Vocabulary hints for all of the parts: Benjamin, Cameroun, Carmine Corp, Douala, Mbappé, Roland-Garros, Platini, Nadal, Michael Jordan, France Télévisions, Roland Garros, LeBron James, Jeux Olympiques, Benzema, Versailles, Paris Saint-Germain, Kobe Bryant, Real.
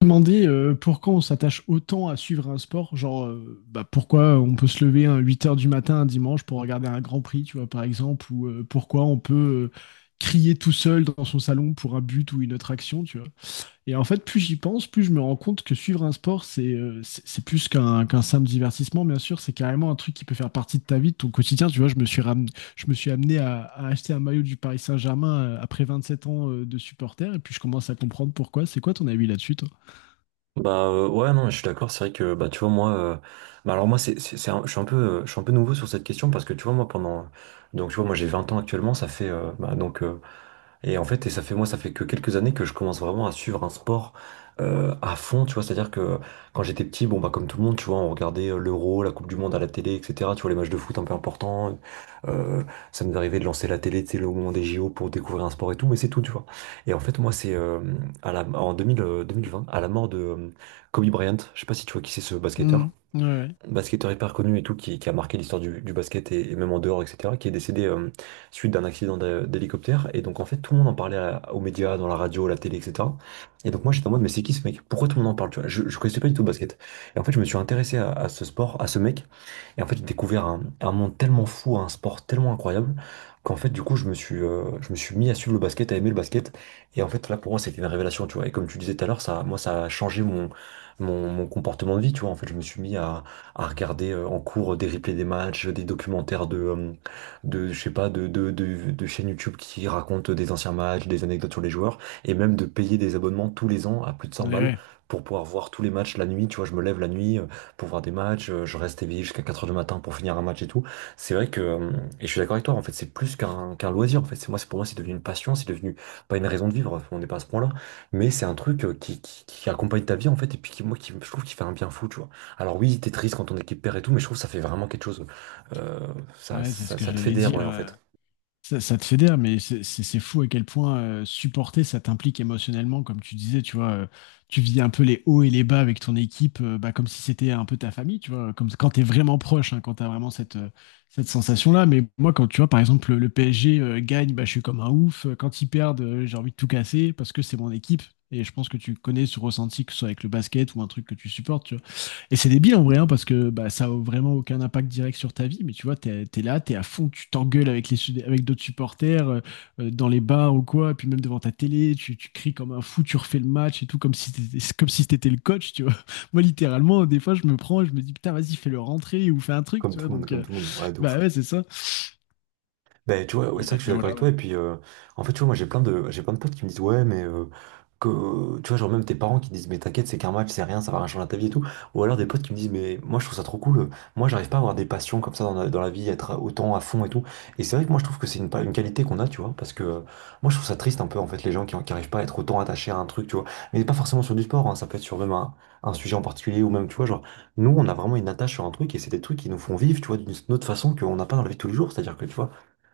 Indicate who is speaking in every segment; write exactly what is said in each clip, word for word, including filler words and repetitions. Speaker 1: Demander euh, pourquoi on s'attache autant à suivre un sport, genre euh, bah, pourquoi on peut se lever à huit heures du matin un dimanche pour regarder un Grand Prix, tu vois, par exemple, ou euh, pourquoi on peut euh, crier tout seul dans son salon pour un but ou une autre action, tu vois. Et en fait, plus j'y pense, plus je me rends compte que suivre un sport, c'est euh, c'est c'est plus qu'un qu'un simple divertissement, bien sûr, c'est carrément un truc qui peut faire partie de ta vie, de ton quotidien, tu vois. Je me suis ram- je me suis amené à, à acheter un maillot du Paris Saint-Germain euh, après sept ans euh, de supporter, et puis je commence à comprendre pourquoi. C'est quoi ton avis là-dessus, toi?
Speaker 2: Bah euh, ouais, non, je suis d'accord. C'est vrai que, bah, tu vois, moi euh, bah alors moi c'est c'est c'est un- je suis un peu euh, je suis un peu nouveau sur cette question, parce que tu vois, moi pendant, donc tu vois, moi j'ai vingt ans actuellement, ça fait euh, bah, donc euh, et en fait, et ça fait moi, ça fait que quelques années que je commence vraiment à suivre un sport euh, à fond, tu vois. C'est-à-dire que quand j'étais petit, bon bah comme tout le monde, tu vois, on regardait euh, l'Euro, la Coupe du Monde à la télé, et cetera. Tu vois, les matchs de foot un peu importants. Euh, Ça nous arrivait de lancer la télé, tu sais, au moment des J O pour découvrir un sport et tout, mais c'est tout, tu vois. Et en fait, moi, c'est euh, à la en deux mille, euh, deux mille vingt, à la mort de euh, Kobe Bryant. Je sais pas si tu vois qui c'est, ce basketteur
Speaker 1: Mm. Ouais, ouais,
Speaker 2: basketteur hyper connu et tout, qui, qui a marqué l'histoire du, du basket et, et même en dehors, et cetera, qui est décédé euh, suite d'un accident d'hé- d'hélicoptère. Et donc, en fait, tout le monde en parlait à- aux médias, dans la radio, à la télé, et cetera. Et donc moi, j'étais en mode, mais c'est qui ce mec? Pourquoi tout le monde en parle, tu vois? Je, je connaissais pas du tout le basket. Et en fait, je me suis intéressé à, à ce sport, à ce mec. Et en fait, j'ai découvert un, un monde tellement fou, un sport tellement incroyable, qu'en fait, du coup, je me suis, euh, je me suis mis à suivre le basket, à aimer le basket. Et en fait, là, pour moi, c'était une révélation, tu vois. Et comme tu disais tout à l'heure, ça, moi, ça a changé mon, mon, mon comportement de vie, tu vois. En fait, je me suis mis à, à regarder euh, en cours des replays des matchs, des documentaires de, euh, de, je sais pas, de, de, de, de chaînes YouTube qui racontent des anciens matchs, des anecdotes sur les joueurs, et même de payer des abonnements tous les ans à plus de cent
Speaker 1: ouais,
Speaker 2: balles
Speaker 1: ouais.
Speaker 2: pour pouvoir voir tous les matchs la nuit. Tu vois, je me lève la nuit, euh, pour voir des matchs, euh, je reste éveillé jusqu'à quatre heures du matin pour finir un match et tout. C'est vrai que, euh, et je suis d'accord avec toi, en fait, c'est plus qu'un qu'un loisir, en fait. C'est moi, c'est pour moi, c'est devenu une passion, c'est devenu pas une raison de vivre, on n'est pas à ce point-là, mais c'est un truc euh, qui, qui, qui accompagne ta vie, en fait, et puis qui, moi, qui, je trouve qu'il fait un bien fou, tu vois. Alors oui, t'es triste quand ton équipe perd et tout, mais je trouve que ça fait vraiment quelque chose. Euh, ça,
Speaker 1: Ouais, c'est ce
Speaker 2: ça,
Speaker 1: que
Speaker 2: ça te
Speaker 1: j'allais
Speaker 2: fédère,
Speaker 1: dire.
Speaker 2: ouais, en
Speaker 1: euh,
Speaker 2: fait.
Speaker 1: Ça, ça te fédère, mais c'est c'est- c'est fou à quel point euh, supporter, ça t'implique émotionnellement, comme tu disais, tu vois, euh, tu vis un peu les hauts et les bas avec ton équipe, euh, bah, comme si c'était un peu ta famille, tu vois, comme quand t'es vraiment proche, hein, quand t'as vraiment cette, euh, cette sensation-là. Mais moi, quand tu vois, par exemple, le, le P S G euh, gagne, bah, je suis comme un ouf. Quand ils perdent, euh, j'ai envie de tout casser parce que c'est mon équipe. Et je pense que tu connais ce ressenti, que ce soit avec le basket ou un truc que tu supportes, et c'est débile en vrai, hein, parce que bah, ça a vraiment aucun impact direct sur ta vie, mais tu vois, t'es, t'es là, t'es à fond, tu t'engueules avec les, sud- avec d'autres supporters, euh, euh, dans les bars ou quoi, puis même devant ta télé, tu, tu cries comme un fou, tu refais le match et tout, comme si t'étais, c'est comme si t'étais le coach, tu vois. Moi, littéralement, des fois, je me prends, je me dis, putain, vas-y, fais-le rentrer ou fais un truc,
Speaker 2: Comme
Speaker 1: tu vois,
Speaker 2: tout le monde,
Speaker 1: donc,
Speaker 2: comme
Speaker 1: euh,
Speaker 2: tout le monde. Ouais, de
Speaker 1: bah
Speaker 2: ouf.
Speaker 1: ouais, c'est ça.
Speaker 2: Ben, tu vois, ouais,
Speaker 1: Et,
Speaker 2: c'est vrai
Speaker 1: euh,
Speaker 2: que je
Speaker 1: et
Speaker 2: suis d'accord
Speaker 1: voilà,
Speaker 2: avec
Speaker 1: ouais.
Speaker 2: toi. Et puis, euh, en fait, tu vois, moi, j'ai plein de, j'ai plein de potes qui me disent, ouais, mais euh, que, tu vois, genre même tes parents qui disent, mais t'inquiète, c'est qu'un match, c'est rien, ça va rien changer à ta vie et tout. Ou alors des potes qui me disent, mais moi, je trouve ça trop cool. euh, Moi, j'arrive pas à avoir des passions comme ça dans la, dans la vie, être autant à fond et tout. Et c'est vrai que moi, je trouve que c'est une, pa- une qualité qu'on a, tu vois, parce que euh, moi, je trouve ça triste un peu, en fait, les gens qui, qui arrivent pas à être autant attachés à un truc, tu vois. Mais pas forcément sur du sport, hein, ça peut être sur même un, un sujet en particulier, ou même, tu vois, genre, nous, on a vraiment une attache sur un truc, et c'est des trucs qui nous font vivre, tu vois, d'une autre façon qu'on n'a pas dans la vie de tous les jours. C'est-à-dire que, tu vois,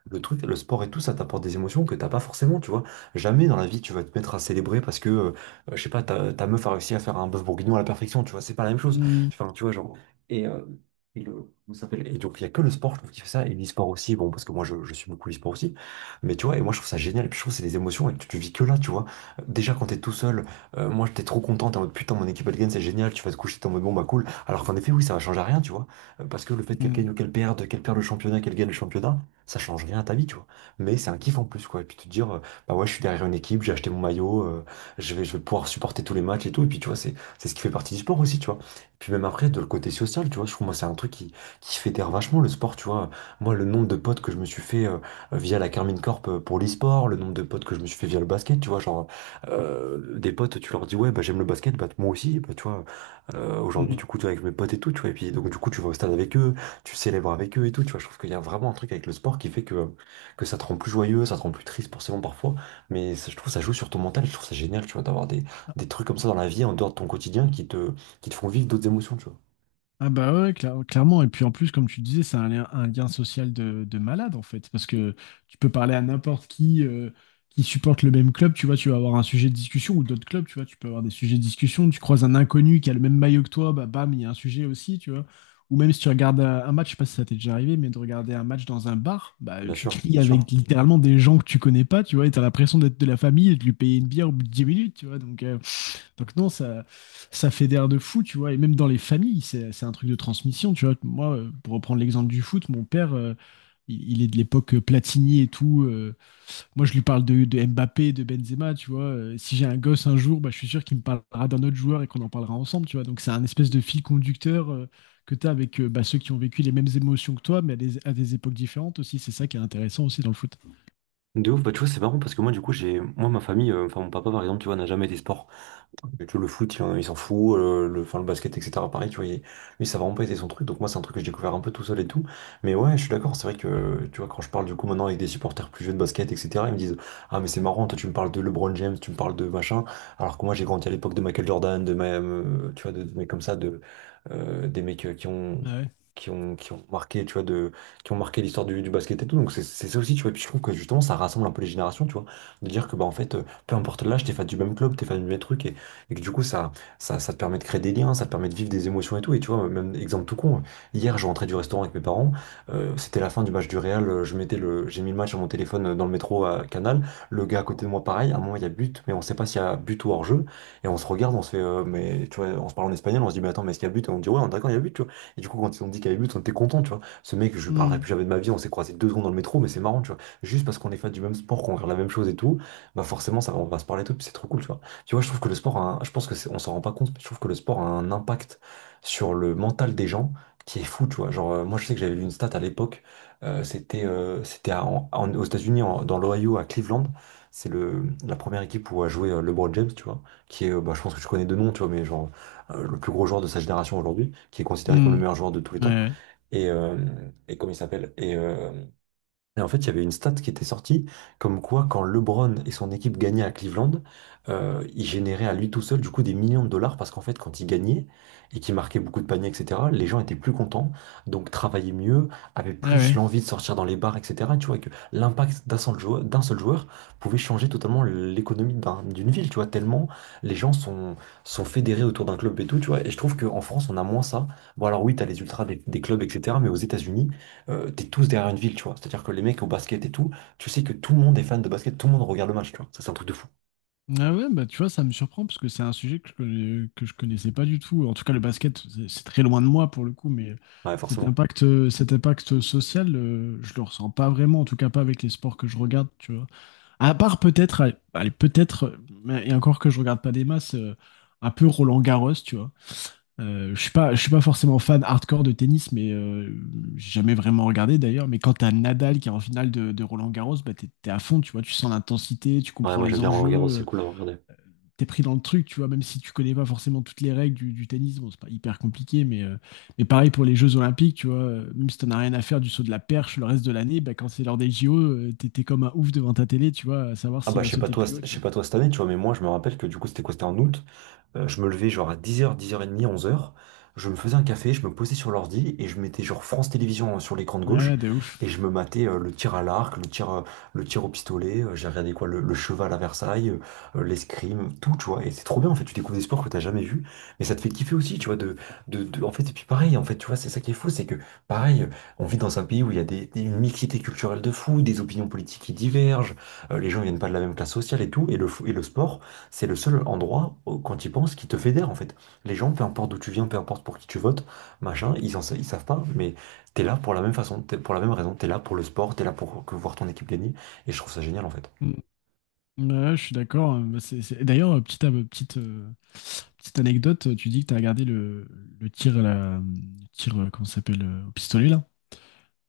Speaker 2: le truc, le sport et tout, ça t'apporte des émotions que t'as pas forcément, tu vois. Jamais dans la vie tu vas te mettre à célébrer parce que, euh, je sais pas, ta, ta meuf a réussi à faire un bœuf bourguignon à la perfection, tu vois. C'est pas la même chose.
Speaker 1: Mm,
Speaker 2: Enfin, tu vois, genre. Et, euh, et le- comment ça s'appelle? Et donc il y a que le sport, je trouve, qui fait ça. Et l'e-sport aussi, bon, parce que moi, je, je suis beaucoup l'e-sport aussi. Mais tu vois, et moi, je trouve ça génial. Puis je trouve que c'est des émotions, et que tu tu vis que là, tu vois. Déjà quand t'es tout seul, euh, moi, j'étais trop content. T'es en mode, putain, mon équipe, elle gagne, c'est génial. Tu vas te coucher, t'es en mode, bon, bah, cool. Alors qu'en effet, oui, ça va changer à rien, tu vois. Euh, Parce que le fait qu'elle gagne
Speaker 1: mm,
Speaker 2: ou qu'elle perde, qu'elle perde le championnat, qu'elle gagne le championnat, ça change rien à ta vie, tu vois. Mais c'est un kiff en plus, quoi. Et puis te dire, euh, bah ouais, je suis derrière une équipe, j'ai acheté mon maillot, euh, je vais, je vais pouvoir supporter tous les matchs et tout. Et puis, tu vois, c'est, c'est ce qui fait partie du sport aussi, tu vois. Et puis même après, de le côté social, tu vois, je trouve, moi, c'est un truc qui, qui fédère vachement le sport, tu vois. Moi, le nombre de potes que je me suis fait euh, via la Carmine Corp euh, pour l'e-sport, le nombre de potes que je me suis fait via le basket, tu vois, genre, euh, des potes, tu leur dis, ouais, bah j'aime le basket, bah moi aussi, bah tu vois, euh, aujourd'hui,
Speaker 1: mm.
Speaker 2: du coup, tu vois, avec mes potes et tout, tu vois. Et puis, donc, du coup, tu vas au stade avec eux, tu célèbres avec eux et tout, tu vois, je trouve qu'il y a vraiment un truc avec le sport qui fait que, que ça te rend plus joyeux, ça te rend plus triste forcément parfois, mais ça, je trouve ça joue sur ton mental, je trouve ça génial, tu vois, d'avoir des, des trucs comme ça dans la vie, en dehors de ton quotidien, qui te, qui te font vivre d'autres émotions, tu vois.
Speaker 1: Ah bah ouais, cla- clairement. Et puis en plus, comme tu disais, c'est un lien, un lien social de, de malade en fait. Parce que tu peux parler à n'importe qui euh, qui supporte le même club, tu vois, tu vas avoir un sujet de discussion ou d'autres clubs, tu vois, tu peux avoir des sujets de discussion. Tu croises un inconnu qui a le même maillot que toi, bah bam, il y a un sujet aussi, tu vois. Ou même si tu regardes un un match, je sais pas si ça t'est déjà arrivé, mais de regarder un match dans un bar, bah
Speaker 2: Bien
Speaker 1: tu
Speaker 2: sûr,
Speaker 1: cries
Speaker 2: bien sûr.
Speaker 1: avec littéralement des gens que tu connais pas, tu vois, et t'as l'impression d'être de la famille et de lui payer une bière au bout de dix minutes, tu vois. Donc euh, donc non, ça, ça fédère de fou, tu vois. Et même dans les familles, c'est, c'est un truc de transmission, tu vois. Moi, euh, pour reprendre l'exemple du foot, mon père, euh, il, il est de l'époque euh, Platini et tout. Euh, moi, je lui parle de, de Mbappé, de Benzema, tu vois. Euh, si j'ai un gosse un jour, bah, je suis sûr qu'il me parlera d'un autre joueur et qu'on en parlera ensemble, tu vois. Donc c'est un espèce de fil conducteur euh, que tu as avec euh, bah, ceux qui ont vécu les mêmes émotions que toi, mais à des, à des époques différentes aussi. C'est ça qui est intéressant aussi dans le foot.
Speaker 2: De ouf, bah tu vois, c'est marrant parce que moi, du coup, j'ai, moi, ma famille, euh, enfin, mon papa, par exemple, tu vois, n'a jamais été sport. Mais tu vois, le foot, il en- il s'en fout, euh, le, enfin, le basket, et cetera. Pareil, tu vois, il- lui, ça a vraiment pas été son truc, donc moi, c'est un truc que j'ai découvert un peu tout seul et tout. Mais ouais, je suis d'accord, c'est vrai que, tu vois, quand je parle du coup maintenant avec des supporters plus jeunes de basket, et cetera, ils me disent, ah, mais c'est marrant, toi, tu me parles de LeBron James, tu me parles de machin, alors que moi, j'ai grandi à l'époque de Michael Jordan, de, ma- euh, tu vois, de, de mecs comme ça, de, euh, des mecs euh, qui ont.
Speaker 1: Ah ouais.
Speaker 2: Qui ont, qui ont marqué, tu vois, de, qui ont marqué l'histoire du, du basket et tout. Donc c'est c'est ça aussi, tu vois. Et puis je trouve que justement, ça rassemble un peu les générations, tu vois. De dire que, bah, en fait, euh, peu importe l'âge, t'es fan du même club, t'es fan du même truc. Et que du coup, ça, ça, ça te permet de créer des liens, ça te permet de vivre des émotions et tout. Et tu vois, même exemple tout con, hier, je rentrais du restaurant avec mes parents, euh, c'était la fin du match du Real, euh, je mettais le, j'ai mis le match sur mon téléphone euh, dans le métro à Canal, le gars à côté de moi, pareil, à un moment, il y a but, mais on sait pas s'il y a but ou hors-jeu, et on se regarde, on se fait, euh, mais tu vois, on se parle en espagnol, on se dit, mais attends, mais est-ce qu'il y a but? Et on dit, ouais, on est d'accord, il y a but, tu vois. Et du coup, quand ils ont dit qu'il y avait but, on était content, tu vois. Ce mec, je lui parlerai
Speaker 1: Hmm.
Speaker 2: plus jamais de ma vie, on s'est croisé deux secondes dans le métro, mais c'est marrant, tu vois. Juste parce qu'on est fan du même sport, qu'on regarde la même chose et tout, bah forcément, ça, va- on va se parler et tout, puis c'est trop cool, tu vois. Tu vois, je trouve que le sport, a un- je pense que c'est- on s'en rend pas compte, mais je trouve que le sport a un impact sur le mental des gens qui est fou, tu vois. Genre, euh, moi, je sais que j'avais lu une stat à l'époque. euh, c'était euh, c'était à- en- en- aux États-Unis, en- dans l'Ohio, à Cleveland. C'est le la première équipe où a joué euh, LeBron James, tu vois, qui est, euh, bah, je pense que je connais de nom, tu vois, mais genre euh, le plus gros joueur de sa génération aujourd'hui, qui est considéré comme le
Speaker 1: Hmm.
Speaker 2: meilleur joueur de tous les
Speaker 1: Ouais,
Speaker 2: temps.
Speaker 1: ouais.
Speaker 2: Et, euh, et comment il s'appelle? Et, euh, et en fait, il y avait une stat qui était sortie, comme quoi quand LeBron et son équipe gagnaient à Cleveland, euh, il générait à lui tout seul du coup des millions de dollars parce qu'en fait, quand il gagnait et qu'il marquait beaucoup de paniers, et cetera, les gens étaient plus contents, donc travaillaient mieux, avaient
Speaker 1: Ah
Speaker 2: plus
Speaker 1: ouais.
Speaker 2: l'envie de sortir dans les bars, et cetera. Tu vois, et que l'impact d'un seul joueur, d'un seul joueur pouvait changer totalement l'économie d'un- d'une ville, tu vois, tellement les gens sont, sont, fédérés autour d'un club et tout, tu vois. Et je trouve qu'en France, on a moins ça. Bon, alors oui, t'as les ultras des, des clubs, et cetera, mais aux États-Unis, euh, t'es tous derrière une ville, tu vois. C'est-à-dire que les mecs au basket et tout, tu sais que tout le monde est fan de basket, tout le monde regarde le match, tu vois. Ça, c'est un truc de fou.
Speaker 1: Ah ouais, bah tu vois, ça me surprend parce que c'est un sujet que je, connais- que je connaissais pas du tout. En tout cas, le basket, c'est c'est très loin de moi pour le coup, mais
Speaker 2: Ouais,
Speaker 1: cet
Speaker 2: forcément.
Speaker 1: impact, euh, cet impact social, euh, je le ressens pas vraiment, en tout cas pas avec les sports que je regarde, tu vois. À part peut-être, allez, allez, peut-être, euh, mais- et encore que je regarde pas des masses, euh, un peu Roland-Garros, tu vois. Euh, je suis pas, je suis pas forcément fan hardcore de tennis, mais euh, j'ai jamais vraiment regardé d'ailleurs. Mais quand t'as Nadal qui est en finale de, de Roland-Garros, bah t'es t'es à fond, tu vois, tu sens l'intensité, tu
Speaker 2: Ouais,
Speaker 1: comprends
Speaker 2: moi j'aime
Speaker 1: les
Speaker 2: bien Roland Garros, c'est
Speaker 1: enjeux,
Speaker 2: cool à regarder.
Speaker 1: t'es pris dans le truc, tu vois, même si tu connais pas forcément toutes les règles du, du tennis, bon, c'est pas hyper compliqué, mais, euh, mais pareil pour les Jeux Olympiques, tu vois, euh, même si t'en as rien à faire du saut de la perche le reste de l'année, bah, quand c'est l'heure des J O, euh, t'es t'es comme un ouf devant ta télé, tu vois, à savoir
Speaker 2: Ah
Speaker 1: s'il
Speaker 2: bah
Speaker 1: va
Speaker 2: je sais pas
Speaker 1: sauter
Speaker 2: toi,
Speaker 1: plus haut,
Speaker 2: je
Speaker 1: tu
Speaker 2: sais
Speaker 1: vois.
Speaker 2: pas toi cette année, tu vois, mais moi je me rappelle que du coup c'était quoi? C'était en août. Euh, je me levais genre à dix heures, dix heures trente, onze heures. Je me faisais un café, je me posais sur l'ordi et je mettais genre France Télévisions hein, sur l'écran de gauche
Speaker 1: Ouais, de ouf.
Speaker 2: et je me matais euh, le tir à l'arc, le tir, euh, le tir au pistolet, euh, j'ai regardé quoi, le, le cheval à Versailles, euh, l'escrime, tout, tu vois. Et c'est trop bien en fait, tu découvres des sports que t'as jamais vus, mais ça te fait kiffer aussi, tu vois, de, de, de- en fait, et puis pareil, en fait, tu vois, c'est ça qui est fou, c'est que pareil, on vit dans un pays où il y a des, des- une mixité culturelle de fou, des opinions politiques qui divergent, euh, les gens viennent pas de la même classe sociale et tout, et le, fo- et le sport. C'est le seul endroit, au- quand tu y penses, qui te fédère en fait. Les gens, peu importe d'où tu viens, peu importe pour qui tu votes, machin, ils, en, sa- ils savent pas, mais t'es là pour la même façon, t'es pour la même raison, t'es là pour le sport, t'es là pour que voir ton équipe gagner, et je trouve ça génial en fait.
Speaker 1: Mm. Ouais, je suis d'accord. Euh, bah, c'est- c'est- d'ailleurs, euh, petite, euh, petite, euh, petite anecdote, euh, tu dis que t'as regardé le, le tir, à la, le tir, euh, comment ça s'appelle, euh, au pistolet, là?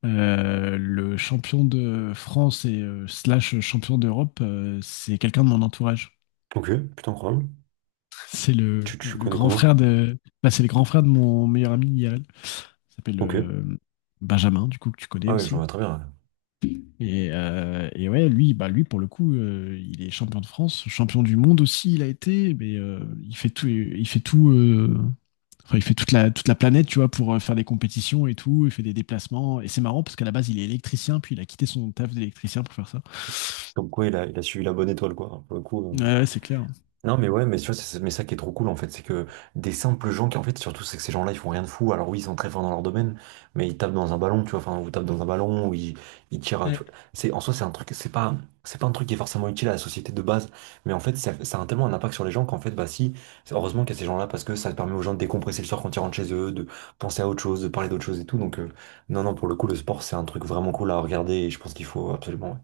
Speaker 1: Euh, le champion de France et euh, slash champion d'Europe, euh, c'est quelqu'un de mon entourage.
Speaker 2: Ok, putain, incroyable.
Speaker 1: C'est le,
Speaker 2: Tu, tu
Speaker 1: le
Speaker 2: connais
Speaker 1: grand frère
Speaker 2: comment?
Speaker 1: de... Bah, c'est le grand frère de mon meilleur ami I R L. Il s'appelle
Speaker 2: Ok.
Speaker 1: euh, Benjamin, du coup, que tu connais
Speaker 2: Ah ouais je
Speaker 1: aussi.
Speaker 2: vois très bien.
Speaker 1: Et, euh, et ouais, lui, bah, lui, pour le coup, euh, il est champion de France, champion du monde aussi, il a été, mais euh, il fait tout, il fait tout, euh, enfin, il fait toute la, toute la planète, tu vois, pour euh, faire des compétitions et tout. Il fait des déplacements. Et c'est marrant parce qu'à la base, il est électricien, puis il a quitté son taf d'électricien pour faire ça.
Speaker 2: Comme quoi, il a, il a suivi la bonne étoile, quoi. Pour le coup, euh,
Speaker 1: Ouais, ouais, c'est clair.
Speaker 2: non mais ouais, mais tu vois, c'est mais ça qui est trop cool en fait, c'est que des simples gens qui en fait, surtout, c'est que ces gens-là, ils font rien de fou. Alors oui, ils sont très forts dans leur domaine, mais ils tapent dans un ballon, tu vois, enfin, ou tapent dans un ballon, ou ils, ils tirent à- tu vois, c'est en soi, c'est un truc, c'est pas c'est pas un truc qui est forcément utile à la société de base, mais en fait ça, ça a tellement un impact sur les gens qu'en fait, bah si, c'est- heureusement qu'il y a ces gens-là parce que ça permet aux gens de décompresser le soir quand ils rentrent chez eux, de penser à autre chose, de parler d'autre chose et tout. Donc euh, non non, pour le coup, le sport, c'est un truc vraiment cool à regarder et je pense qu'il faut absolument